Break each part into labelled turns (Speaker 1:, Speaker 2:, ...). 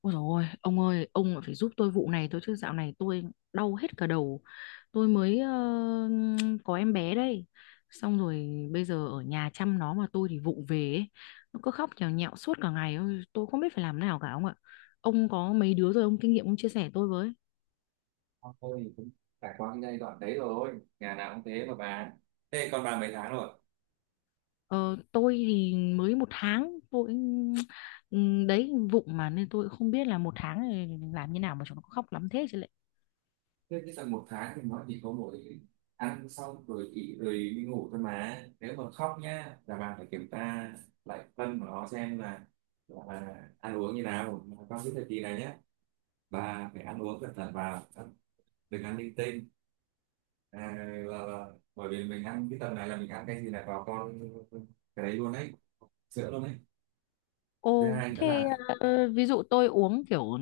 Speaker 1: Ôi dồi ôi, ông ơi, ông lại phải giúp tôi vụ này tôi chứ dạo này tôi đau hết cả đầu. Tôi mới có em bé đây. Xong rồi bây giờ ở nhà chăm nó mà tôi thì vụng về ấy. Nó cứ khóc nhào nhạo suốt cả ngày. Ôi, tôi không biết phải làm nào cả ông ạ. Ông có mấy đứa rồi ông kinh nghiệm ông chia sẻ tôi với.
Speaker 2: Thôi cũng trải qua cái giai đoạn đấy rồi, nhà nào cũng thế mà bà. Thế con bà mấy tháng rồi?
Speaker 1: Ờ, tôi thì mới 1 tháng tôi. Ừ, đấy vụng mà nên tôi cũng không biết là 1 tháng này làm như nào mà chúng nó khóc lắm thế chứ lệ.
Speaker 2: Thế cái tầm một tháng thì nó chỉ có mỗi ăn xong rồi nghỉ rồi đi ngủ thôi, mà nếu mà khóc nhá là bà phải kiểm tra lại phân của nó xem là ăn uống như nào. Mà trong cái thời kỳ này nhá, bà phải ăn uống cẩn thận vào, đừng ăn linh tinh. à, là, là, bởi vì mình ăn cái tầm này là mình ăn cái gì là vào con, cái đấy luôn đấy, sữa luôn đấy. Thứ
Speaker 1: Ồ,
Speaker 2: hai nữa
Speaker 1: thế ví dụ tôi uống kiểu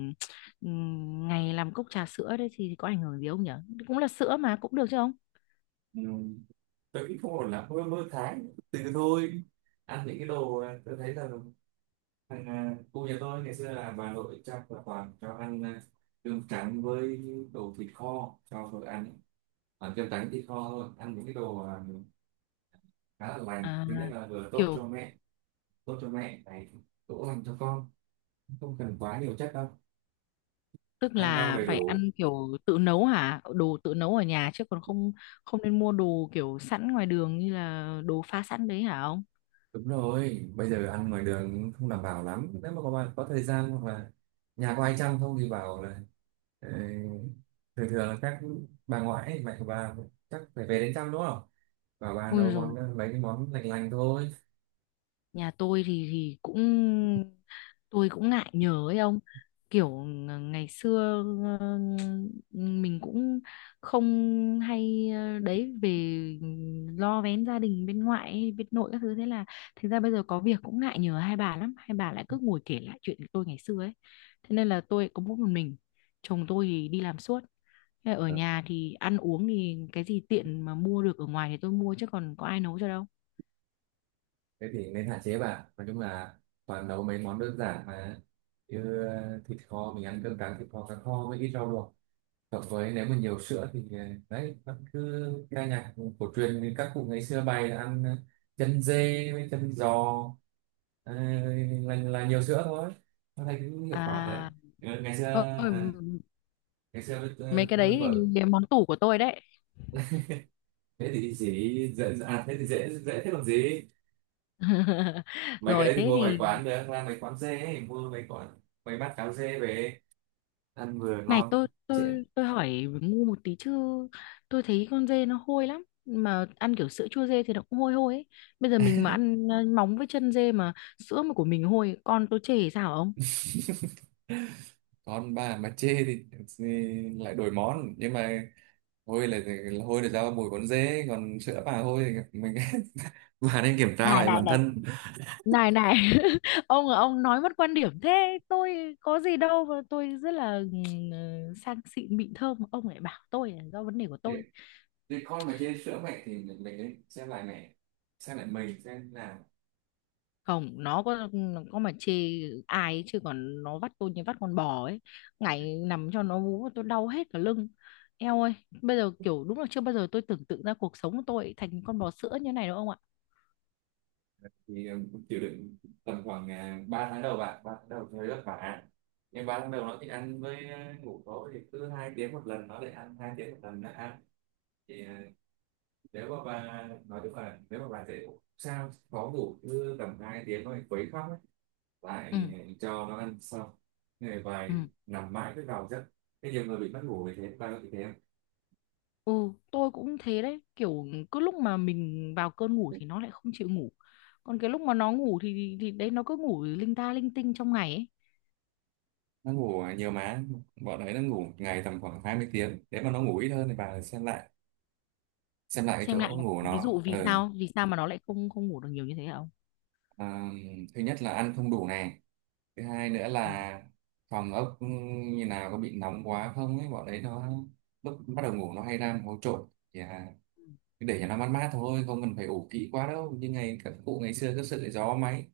Speaker 1: ngày làm cốc trà sữa đấy thì có ảnh hưởng gì không nhỉ? Cũng là sữa mà cũng được chứ không?
Speaker 2: là tôi nghĩ không ổn lắm, mơ mơ thái từ thôi, ăn những cái đồ, tôi thấy là cô nhà tôi ngày xưa là bà nội chắc là toàn cho ăn, cơm trắng với đồ thịt kho cho vợ ăn ấy. Ăn cơm trắng thịt kho thôi, ăn những cái đồ, khá là lành.
Speaker 1: À,
Speaker 2: Thứ nhất là vừa tốt cho
Speaker 1: kiểu
Speaker 2: mẹ, tốt cho mẹ này, cũng lành cho con, không cần quá nhiều chất đâu,
Speaker 1: tức
Speaker 2: ăn rau
Speaker 1: là
Speaker 2: đầy
Speaker 1: phải
Speaker 2: đủ.
Speaker 1: ăn kiểu tự nấu hả? Đồ tự nấu ở nhà chứ còn không không nên mua đồ kiểu sẵn ngoài đường như là đồ pha sẵn đấy hả ông?
Speaker 2: Đúng rồi, bây giờ ăn ngoài đường cũng không đảm bảo lắm. Nếu mà có bạn có thời gian hoặc là nhà có ai chăm không thì bảo là Ờ, thường thường là các bà ngoại ấy, mẹ của bà, chắc phải về đến trăm đúng không, và bà
Speaker 1: Ui
Speaker 2: nấu món,
Speaker 1: rồi,
Speaker 2: mấy cái món lành lành thôi.
Speaker 1: nhà tôi thì cũng tôi cũng ngại nhớ ấy ông, kiểu ngày xưa, ờ, mình cũng không hay đấy, về lo vén gia đình bên ngoại ấy, bên nội các thứ. Thế là thực ra bây giờ có việc cũng ngại nhờ hai bà lắm, hai bà lại cứ ngồi kể lại chuyện của tôi ngày xưa ấy. Thế nên là tôi có mỗi một mình, chồng tôi thì đi làm suốt. Thế là ở
Speaker 2: Ờ,
Speaker 1: nhà thì ăn uống thì cái gì tiện mà mua được ở ngoài thì tôi mua chứ còn có ai nấu cho đâu.
Speaker 2: thế thì nên hạn chế. Bà nói chung là toàn nấu mấy món đơn giản mà, như thịt kho, mình ăn cơm trắng thịt kho cá kho với ít rau luộc. Cộng với nếu mà nhiều sữa thì, đấy, vẫn cứ ca nhạc cổ truyền như các cụ ngày xưa bày, là ăn chân dê với chân giò, ờ, là nhiều sữa thôi. Nó thấy cũng hiệu quả rồi.
Speaker 1: À.
Speaker 2: Ừ, ngày xưa,
Speaker 1: Ờ,
Speaker 2: ờ, ngày xưa với
Speaker 1: mấy cái đấy
Speaker 2: vợ,
Speaker 1: thì món tủ của tôi đấy.
Speaker 2: thế thì dễ dễ à thế thì dễ dễ thế còn gì. Mấy cái
Speaker 1: Rồi,
Speaker 2: đấy thì
Speaker 1: thế
Speaker 2: mua ngoài
Speaker 1: thì
Speaker 2: quán được, ra mấy quán dê ấy, mua mấy quán mấy bát cháo dê về ăn vừa
Speaker 1: này,
Speaker 2: ngon,
Speaker 1: tôi
Speaker 2: trễ.
Speaker 1: tôi tôi hỏi ngu một tí chứ, tôi thấy con dê nó hôi lắm, mà ăn kiểu sữa chua dê thì nó cũng hôi hôi ấy. Bây giờ mình mà ăn móng với chân dê mà sữa mà của mình hôi, con tôi chê sao ông?
Speaker 2: Con bà mà chê thì lại đổi món, nhưng mà hôi là hôi là do mùi con dế, còn sữa bà hôi thì mình bà nên kiểm tra
Speaker 1: Này
Speaker 2: lại
Speaker 1: này
Speaker 2: bản
Speaker 1: này,
Speaker 2: thân.
Speaker 1: này này, ông là ông nói mất quan điểm thế, tôi có gì đâu mà tôi rất là sang xịn mịn thơm, ông lại bảo tôi là do vấn đề của
Speaker 2: thì,
Speaker 1: tôi.
Speaker 2: thì con mà chê sữa mẹ thì mình nên xem lại mẹ, xem lại mình xem nào.
Speaker 1: Không, nó có mà chê ai ấy, chứ còn nó vắt tôi như vắt con bò ấy, ngày nằm cho nó vú tôi đau hết cả lưng. Eo ơi, bây giờ kiểu đúng là chưa bao giờ tôi tưởng tượng ra cuộc sống của tôi thành con bò sữa như này đâu ông ạ.
Speaker 2: Thì ừ, chịu đựng tầm khoảng 3 tháng đầu bạn, 3 tháng đầu thấy vất vả, nhưng 3 tháng đầu nó thì ăn với ngủ. Tối thì cứ hai tiếng một lần nó lại ăn, hai tiếng một lần nó ăn, thì nếu mà bà nói chung là nếu mà bà dễ ngủ sao khó ngủ, cứ tầm hai tiếng nó lại quấy khóc ấy,
Speaker 1: Ừ.
Speaker 2: lại cho nó ăn xong người
Speaker 1: Ừ.
Speaker 2: vài, nằm mãi cứ vào giấc, cái nhiều người bị mất ngủ vì thế. Bà có bị thế không?
Speaker 1: Ừ, tôi cũng thế đấy, kiểu cứ lúc mà mình vào cơn ngủ thì nó lại không chịu ngủ, còn cái lúc mà nó ngủ thì đấy nó cứ ngủ linh ta linh tinh trong ngày ấy.
Speaker 2: Nó ngủ nhiều má, bọn đấy nó ngủ một ngày tầm khoảng 20 tiếng, nếu mà nó ngủ ít hơn thì bà xem lại, xem lại cái
Speaker 1: Xem lại
Speaker 2: chỗ
Speaker 1: là
Speaker 2: ngủ của
Speaker 1: ví
Speaker 2: nó.
Speaker 1: dụ vì
Speaker 2: Ừ.
Speaker 1: sao, vì sao mà nó lại không không ngủ được nhiều như thế hả ông?
Speaker 2: À, thứ nhất là ăn không đủ này, thứ hai nữa
Speaker 1: Ừ.
Speaker 2: là phòng ốc ừ, như nào, có bị nóng quá không ấy. Bọn đấy nó lúc bắt đầu ngủ nó hay ra một hố trộn thì, cứ để cho nó mát mát thôi, không cần phải ủ kỹ quá đâu, như ngày các cụ ngày xưa cứ sợ gió máy,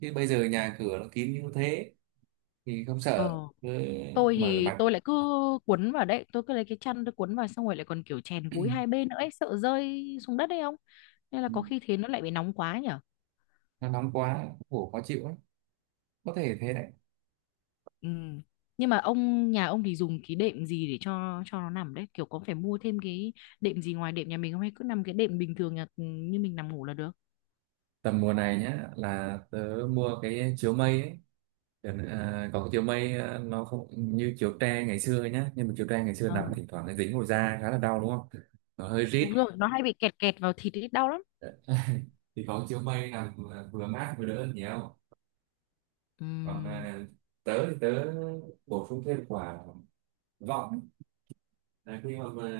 Speaker 2: chứ bây giờ nhà cửa nó kín như thế thì không sợ,
Speaker 1: Ờ,
Speaker 2: cứ
Speaker 1: tôi
Speaker 2: mở
Speaker 1: thì
Speaker 2: mặt.
Speaker 1: tôi lại cứ cuốn vào đấy, tôi cứ lấy cái chăn tôi cuốn vào, xong rồi lại còn kiểu chèn gối hai bên nữa ấy, sợ rơi xuống đất đấy, không nên là có khi thế nó lại bị nóng quá nhở.
Speaker 2: Nó nóng quá ngủ khó chịu lắm, có thể thế đấy.
Speaker 1: Ừ. Nhưng mà ông, nhà ông thì dùng cái đệm gì để cho nó nằm đấy, kiểu có phải mua thêm cái đệm gì ngoài đệm nhà mình không, hay cứ nằm cái đệm bình thường nhà như mình nằm ngủ là được?
Speaker 2: Tầm mùa này nhá là tớ mua cái chiếu mây ấy. Được. À, còn cái chiều mây nó không như chiều tre ngày xưa nhá, nhưng mà chiều tre ngày xưa
Speaker 1: Ờ,
Speaker 2: nằm thỉnh thoảng nó dính vào da khá là đau đúng không, nó hơi rít.
Speaker 1: đúng rồi, nó hay bị kẹt kẹt vào thịt ấy, đau lắm.
Speaker 2: Thì có chiều mây nằm vừa mát vừa đỡ hơn nhiều. Còn
Speaker 1: Ừm.
Speaker 2: tớ bổ sung thêm quả vọng ấy. Là khi mà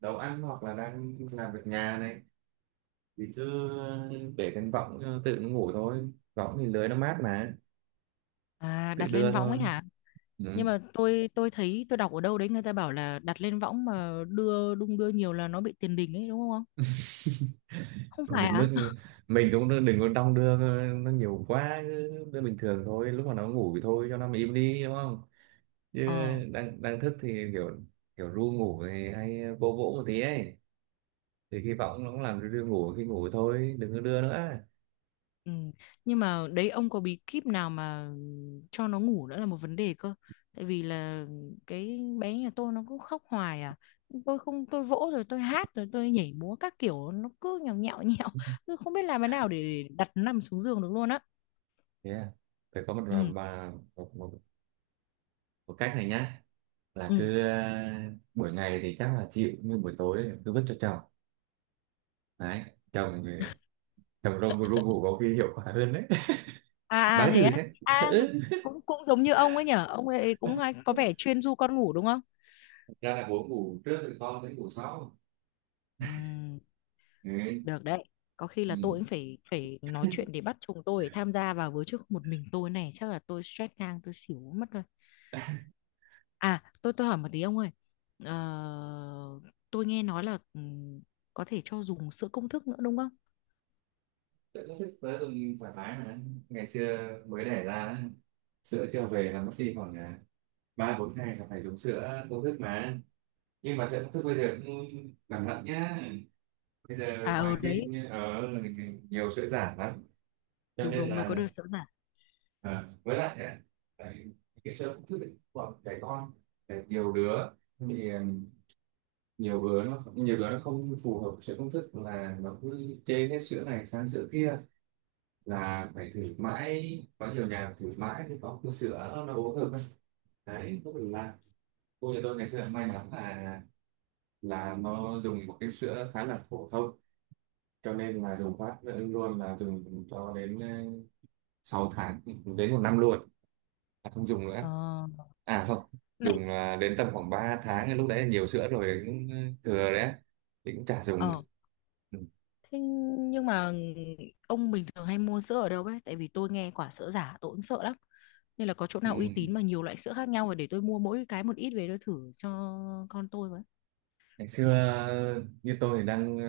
Speaker 2: nấu ăn hoặc là đang làm việc nhà này thì cứ để cái vọng, tự nó ngủ thôi, võng thì lưới nó mát mà,
Speaker 1: À,
Speaker 2: tự
Speaker 1: đặt
Speaker 2: đưa
Speaker 1: lên võng
Speaker 2: thôi.
Speaker 1: ấy hả? Nhưng
Speaker 2: Ừ.
Speaker 1: mà tôi thấy tôi đọc ở đâu đấy người ta bảo là đặt lên võng mà đưa đung đưa nhiều là nó bị tiền đình ấy, đúng không? Không
Speaker 2: Không
Speaker 1: phải
Speaker 2: đến
Speaker 1: à?
Speaker 2: mức mình cũng đừng có đong đưa nó nhiều quá, cứ đưa bình thường thôi. Lúc mà nó ngủ thì thôi cho nó mà im đi đúng không, chứ
Speaker 1: Ờ.
Speaker 2: đang đang thức thì kiểu kiểu ru ngủ thì hay vỗ vỗ một tí ấy, thì khi vọng nó cũng làm cho đưa ngủ, khi ngủ thôi đừng có đưa nữa.
Speaker 1: Ừ. Nhưng mà đấy, ông có bí kíp nào mà cho nó ngủ nữa là một vấn đề cơ. Tại vì là cái bé nhà tôi nó cứ khóc hoài à, tôi không, tôi vỗ rồi tôi hát rồi tôi nhảy múa các kiểu nó cứ nhào nhạo nhạo. Tôi không biết làm thế nào để đặt nằm xuống giường được luôn á.
Speaker 2: Yeah, phải có một
Speaker 1: Ừ.
Speaker 2: mà một, một, một cách này nhá, là
Speaker 1: Ừ.
Speaker 2: cứ buổi ngày thì chắc là chịu, nhưng buổi tối cứ vứt cho chồng, đấy, chồng chồng ru ru ngủ có khi hiệu quả hơn đấy.
Speaker 1: À. À
Speaker 2: Bán
Speaker 1: thế
Speaker 2: thử
Speaker 1: á?
Speaker 2: xem.
Speaker 1: À, cũng cũng giống như ông ấy nhở, ông ấy cũng hay có
Speaker 2: Ừ,
Speaker 1: vẻ chuyên du con ngủ đúng không?
Speaker 2: ra là buổi ngủ trước thì con đến ngủ sau,
Speaker 1: Ừm,
Speaker 2: đấy.
Speaker 1: được đấy. Có khi là tôi cũng
Speaker 2: Ừ.
Speaker 1: phải phải nói chuyện để bắt chồng tôi tham gia vào với chứ, một mình tôi này chắc là tôi stress ngang tôi xỉu mất rồi. À, tôi hỏi một tí ông ơi. Ờ, tôi nghe nói là có thể cho dùng sữa công thức nữa đúng không?
Speaker 2: Tự nó thích tới từng thoải mái mà, ngày xưa mới đẻ ra á, sữa chưa về là mất đi khoảng ba bốn ngày là phải dùng sữa công thức mà, nhưng mà sữa công thức bây giờ cũng cẩn thận nhá, bây giờ
Speaker 1: À ừ
Speaker 2: ngoài
Speaker 1: đấy,
Speaker 2: tin như ở nhiều sữa giả lắm, cho
Speaker 1: đúng
Speaker 2: nên
Speaker 1: đúng mới có
Speaker 2: là
Speaker 1: được sữa giả.
Speaker 2: với lại á, tại cái sữa công thức ấy, của trẻ con là nhiều đứa, thì nhiều đứa nó không phù hợp sữa công thức là nó cứ chê hết sữa này sang sữa kia, là phải thử mãi, có nhiều nhà thử mãi mới có cái sữa nó uống được ấy. Đấy không được là cô nhà tôi ngày xưa may mắn là nó dùng một cái sữa khá là phổ thông, cho nên là dùng phát luôn là dùng cho đến 6 tháng, đến một năm luôn là không dùng
Speaker 1: Ờ,
Speaker 2: nữa. À không,
Speaker 1: này,
Speaker 2: dùng đến tầm khoảng 3 tháng lúc đấy là nhiều sữa rồi, cũng thừa đấy, thì cũng chả dùng nữa.
Speaker 1: ờ.
Speaker 2: Ừ.
Speaker 1: Thế nhưng mà ông bình thường hay mua sữa ở đâu ấy? Tại vì tôi nghe quả sữa giả tôi cũng sợ lắm. Nên là có chỗ
Speaker 2: Ừ.
Speaker 1: nào uy tín mà nhiều loại sữa khác nhau rồi để tôi mua mỗi cái một ít về tôi thử cho con tôi với.
Speaker 2: Ngày xưa như tôi thì đang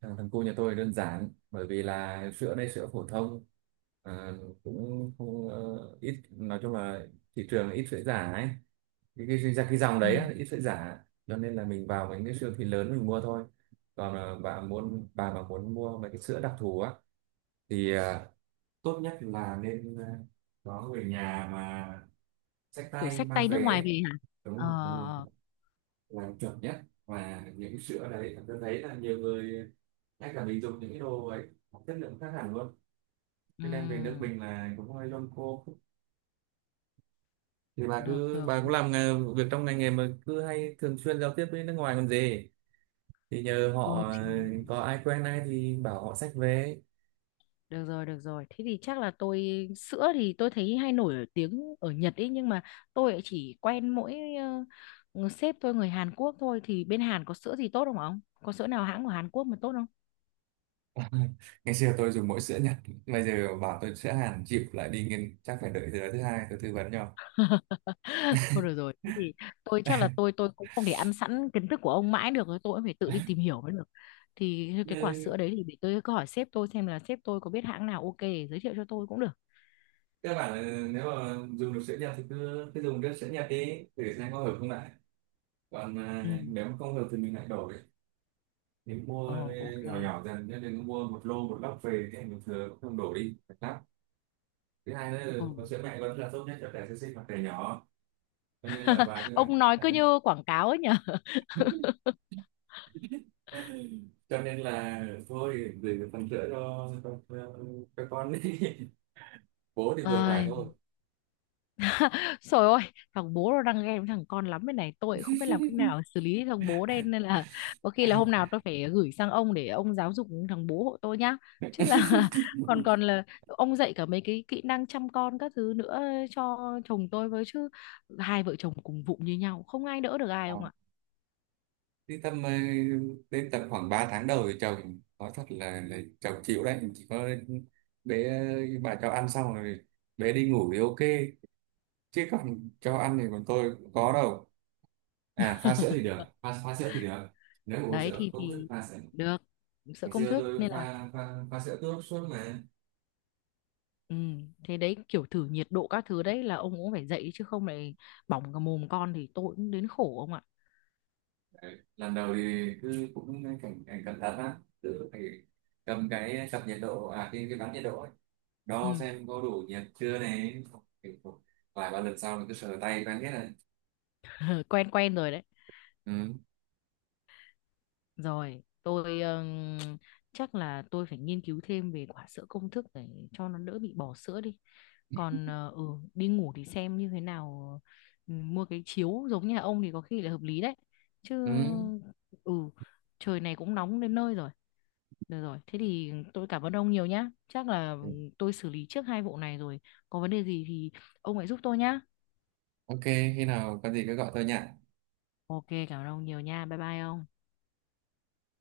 Speaker 2: thằng thằng cu nhà tôi đơn giản, bởi vì là sữa đây sữa phổ thông, ờ, cũng không ít, nói chung là thị trường ít sữa giả ấy, cái dòng
Speaker 1: Ừ.
Speaker 2: đấy á, ít sữa giả, cho nên là mình vào những cái siêu thị lớn mình mua thôi. Còn bà mà muốn mua mấy cái sữa đặc thù á thì tốt nhất là nên có người nhà mà xách
Speaker 1: Kiểu
Speaker 2: tay
Speaker 1: xách
Speaker 2: mang
Speaker 1: tay nước
Speaker 2: về
Speaker 1: ngoài
Speaker 2: ấy.
Speaker 1: về hả?
Speaker 2: Đúng rồi đúng rồi,
Speaker 1: Ờ,
Speaker 2: là chuẩn nhất. Và những sữa đấy tôi thấy là nhiều người, ngay cả mình dùng những cái đồ ấy có chất lượng khác hẳn luôn,
Speaker 1: ừ,
Speaker 2: cho nên về nước mình là cũng hơi lông cô. Thì
Speaker 1: được, được,
Speaker 2: bà cũng
Speaker 1: được.
Speaker 2: làm việc trong ngành nghề mà cứ hay thường xuyên giao tiếp với nước ngoài còn gì, thì nhờ họ,
Speaker 1: Ừ, thì
Speaker 2: có ai quen ai thì bảo họ xách về.
Speaker 1: được rồi, được rồi. Thế thì chắc là tôi, sữa thì tôi thấy hay nổi ở tiếng ở Nhật ấy. Nhưng mà tôi lại chỉ quen mỗi ờ, sếp tôi người Hàn Quốc thôi. Thì bên Hàn có sữa gì tốt không ạ ông? Có sữa nào hãng của Hàn Quốc mà tốt không?
Speaker 2: Ngày xưa tôi dùng mỗi sữa Nhật, bây giờ bảo tôi sữa Hàn chịu, lại đi nghiên chắc phải đợi tới thứ hai tôi tư vấn cho.
Speaker 1: Thôi được rồi, thế thì tôi chắc là tôi cũng không thể ăn sẵn kiến thức của ông mãi được, tôi cũng phải tự đi tìm hiểu mới được. Thì cái quả sữa đấy thì để tôi cứ hỏi sếp tôi xem là sếp tôi có biết hãng nào ok để giới thiệu cho tôi cũng được.
Speaker 2: Các bạn nếu mà dùng được sữa nhập thì cứ cứ dùng nước sữa nhập đi để xem có hợp không lại, còn
Speaker 1: Ừ.
Speaker 2: nếu mà không hợp thì mình lại đổ đi, thì
Speaker 1: Ồ,
Speaker 2: mua
Speaker 1: ok.
Speaker 2: nhỏ nhỏ dần, chứ đừng mua một lô một lốc về thì mình thừa cũng không đổ đi thật lắm. Thứ hai nữa
Speaker 1: Ừ.
Speaker 2: là có sữa mẹ vẫn là tốt nhất cho trẻ sơ sinh hoặc trẻ nhỏ, cho nên là vài cái bạn
Speaker 1: Ông nói cứ như quảng cáo ấy nhỉ.
Speaker 2: cho nên là thôi gửi phần sữa cho cho con đi, bố thì vừa phải thôi.
Speaker 1: Ai, trời ơi, thằng bố nó đang ghen với thằng con lắm bên này, tôi cũng không biết làm cách nào xử lý thằng bố đây nên là có khi là hôm nào tôi phải gửi sang ông để ông giáo dục thằng bố hộ tôi nhá, chứ là còn còn là ông dạy cả mấy cái kỹ năng chăm con các thứ nữa cho chồng tôi với chứ, hai vợ chồng cùng vụng như nhau không ai đỡ được ai
Speaker 2: À,
Speaker 1: ông ạ.
Speaker 2: đi tầm đến tầm khoảng 3 tháng đầu thì chồng nói thật là, chồng chịu đấy, chỉ có bé, bà cho ăn xong rồi bé đi ngủ thì ok, chứ còn cho ăn thì còn tôi cũng có đâu. À pha sữa thì được, pha sữa thì được, nếu mà uống
Speaker 1: Đấy
Speaker 2: sữa cũng cứ
Speaker 1: thì
Speaker 2: pha sữa.
Speaker 1: được, sợ
Speaker 2: Ngày
Speaker 1: công
Speaker 2: xưa
Speaker 1: thức
Speaker 2: tôi
Speaker 1: nên là
Speaker 2: pha pha, pha sữa tốt suốt mà.
Speaker 1: ừ, thế đấy, kiểu thử nhiệt độ các thứ đấy là ông cũng phải dạy chứ, không lại bỏng cả mồm con thì tôi cũng đến khổ ông ạ.
Speaker 2: Đấy, lần đầu thì cứ cũng cảnh cảnh cẩn thận lắm, tự phải cầm cái cặp nhiệt độ, à cái bán nhiệt độ ấy,
Speaker 1: Ừ,
Speaker 2: đo xem có đủ nhiệt chưa này. Kiểu vài ba lần sau mình cứ sờ tay quen hết rồi.
Speaker 1: quen quen rồi đấy.
Speaker 2: Ừ.
Speaker 1: Rồi, tôi chắc là tôi phải nghiên cứu thêm về quả sữa công thức để cho nó đỡ bị bỏ sữa đi. Còn đi ngủ thì xem như thế nào, ừ, mua cái chiếu giống nhà ông thì có khi là hợp lý đấy. Chứ
Speaker 2: Ừ.
Speaker 1: ừ, trời này cũng nóng đến nơi rồi. Được rồi, thế thì tôi cảm ơn ông nhiều nhá. Chắc là
Speaker 2: Ừ,
Speaker 1: tôi xử lý trước hai vụ này rồi. Có vấn đề gì thì ông hãy giúp tôi nhá.
Speaker 2: ok, khi nào có gì cứ gọi tôi nhỉ.
Speaker 1: Ok, cảm ơn ông nhiều nha. Bye bye ông.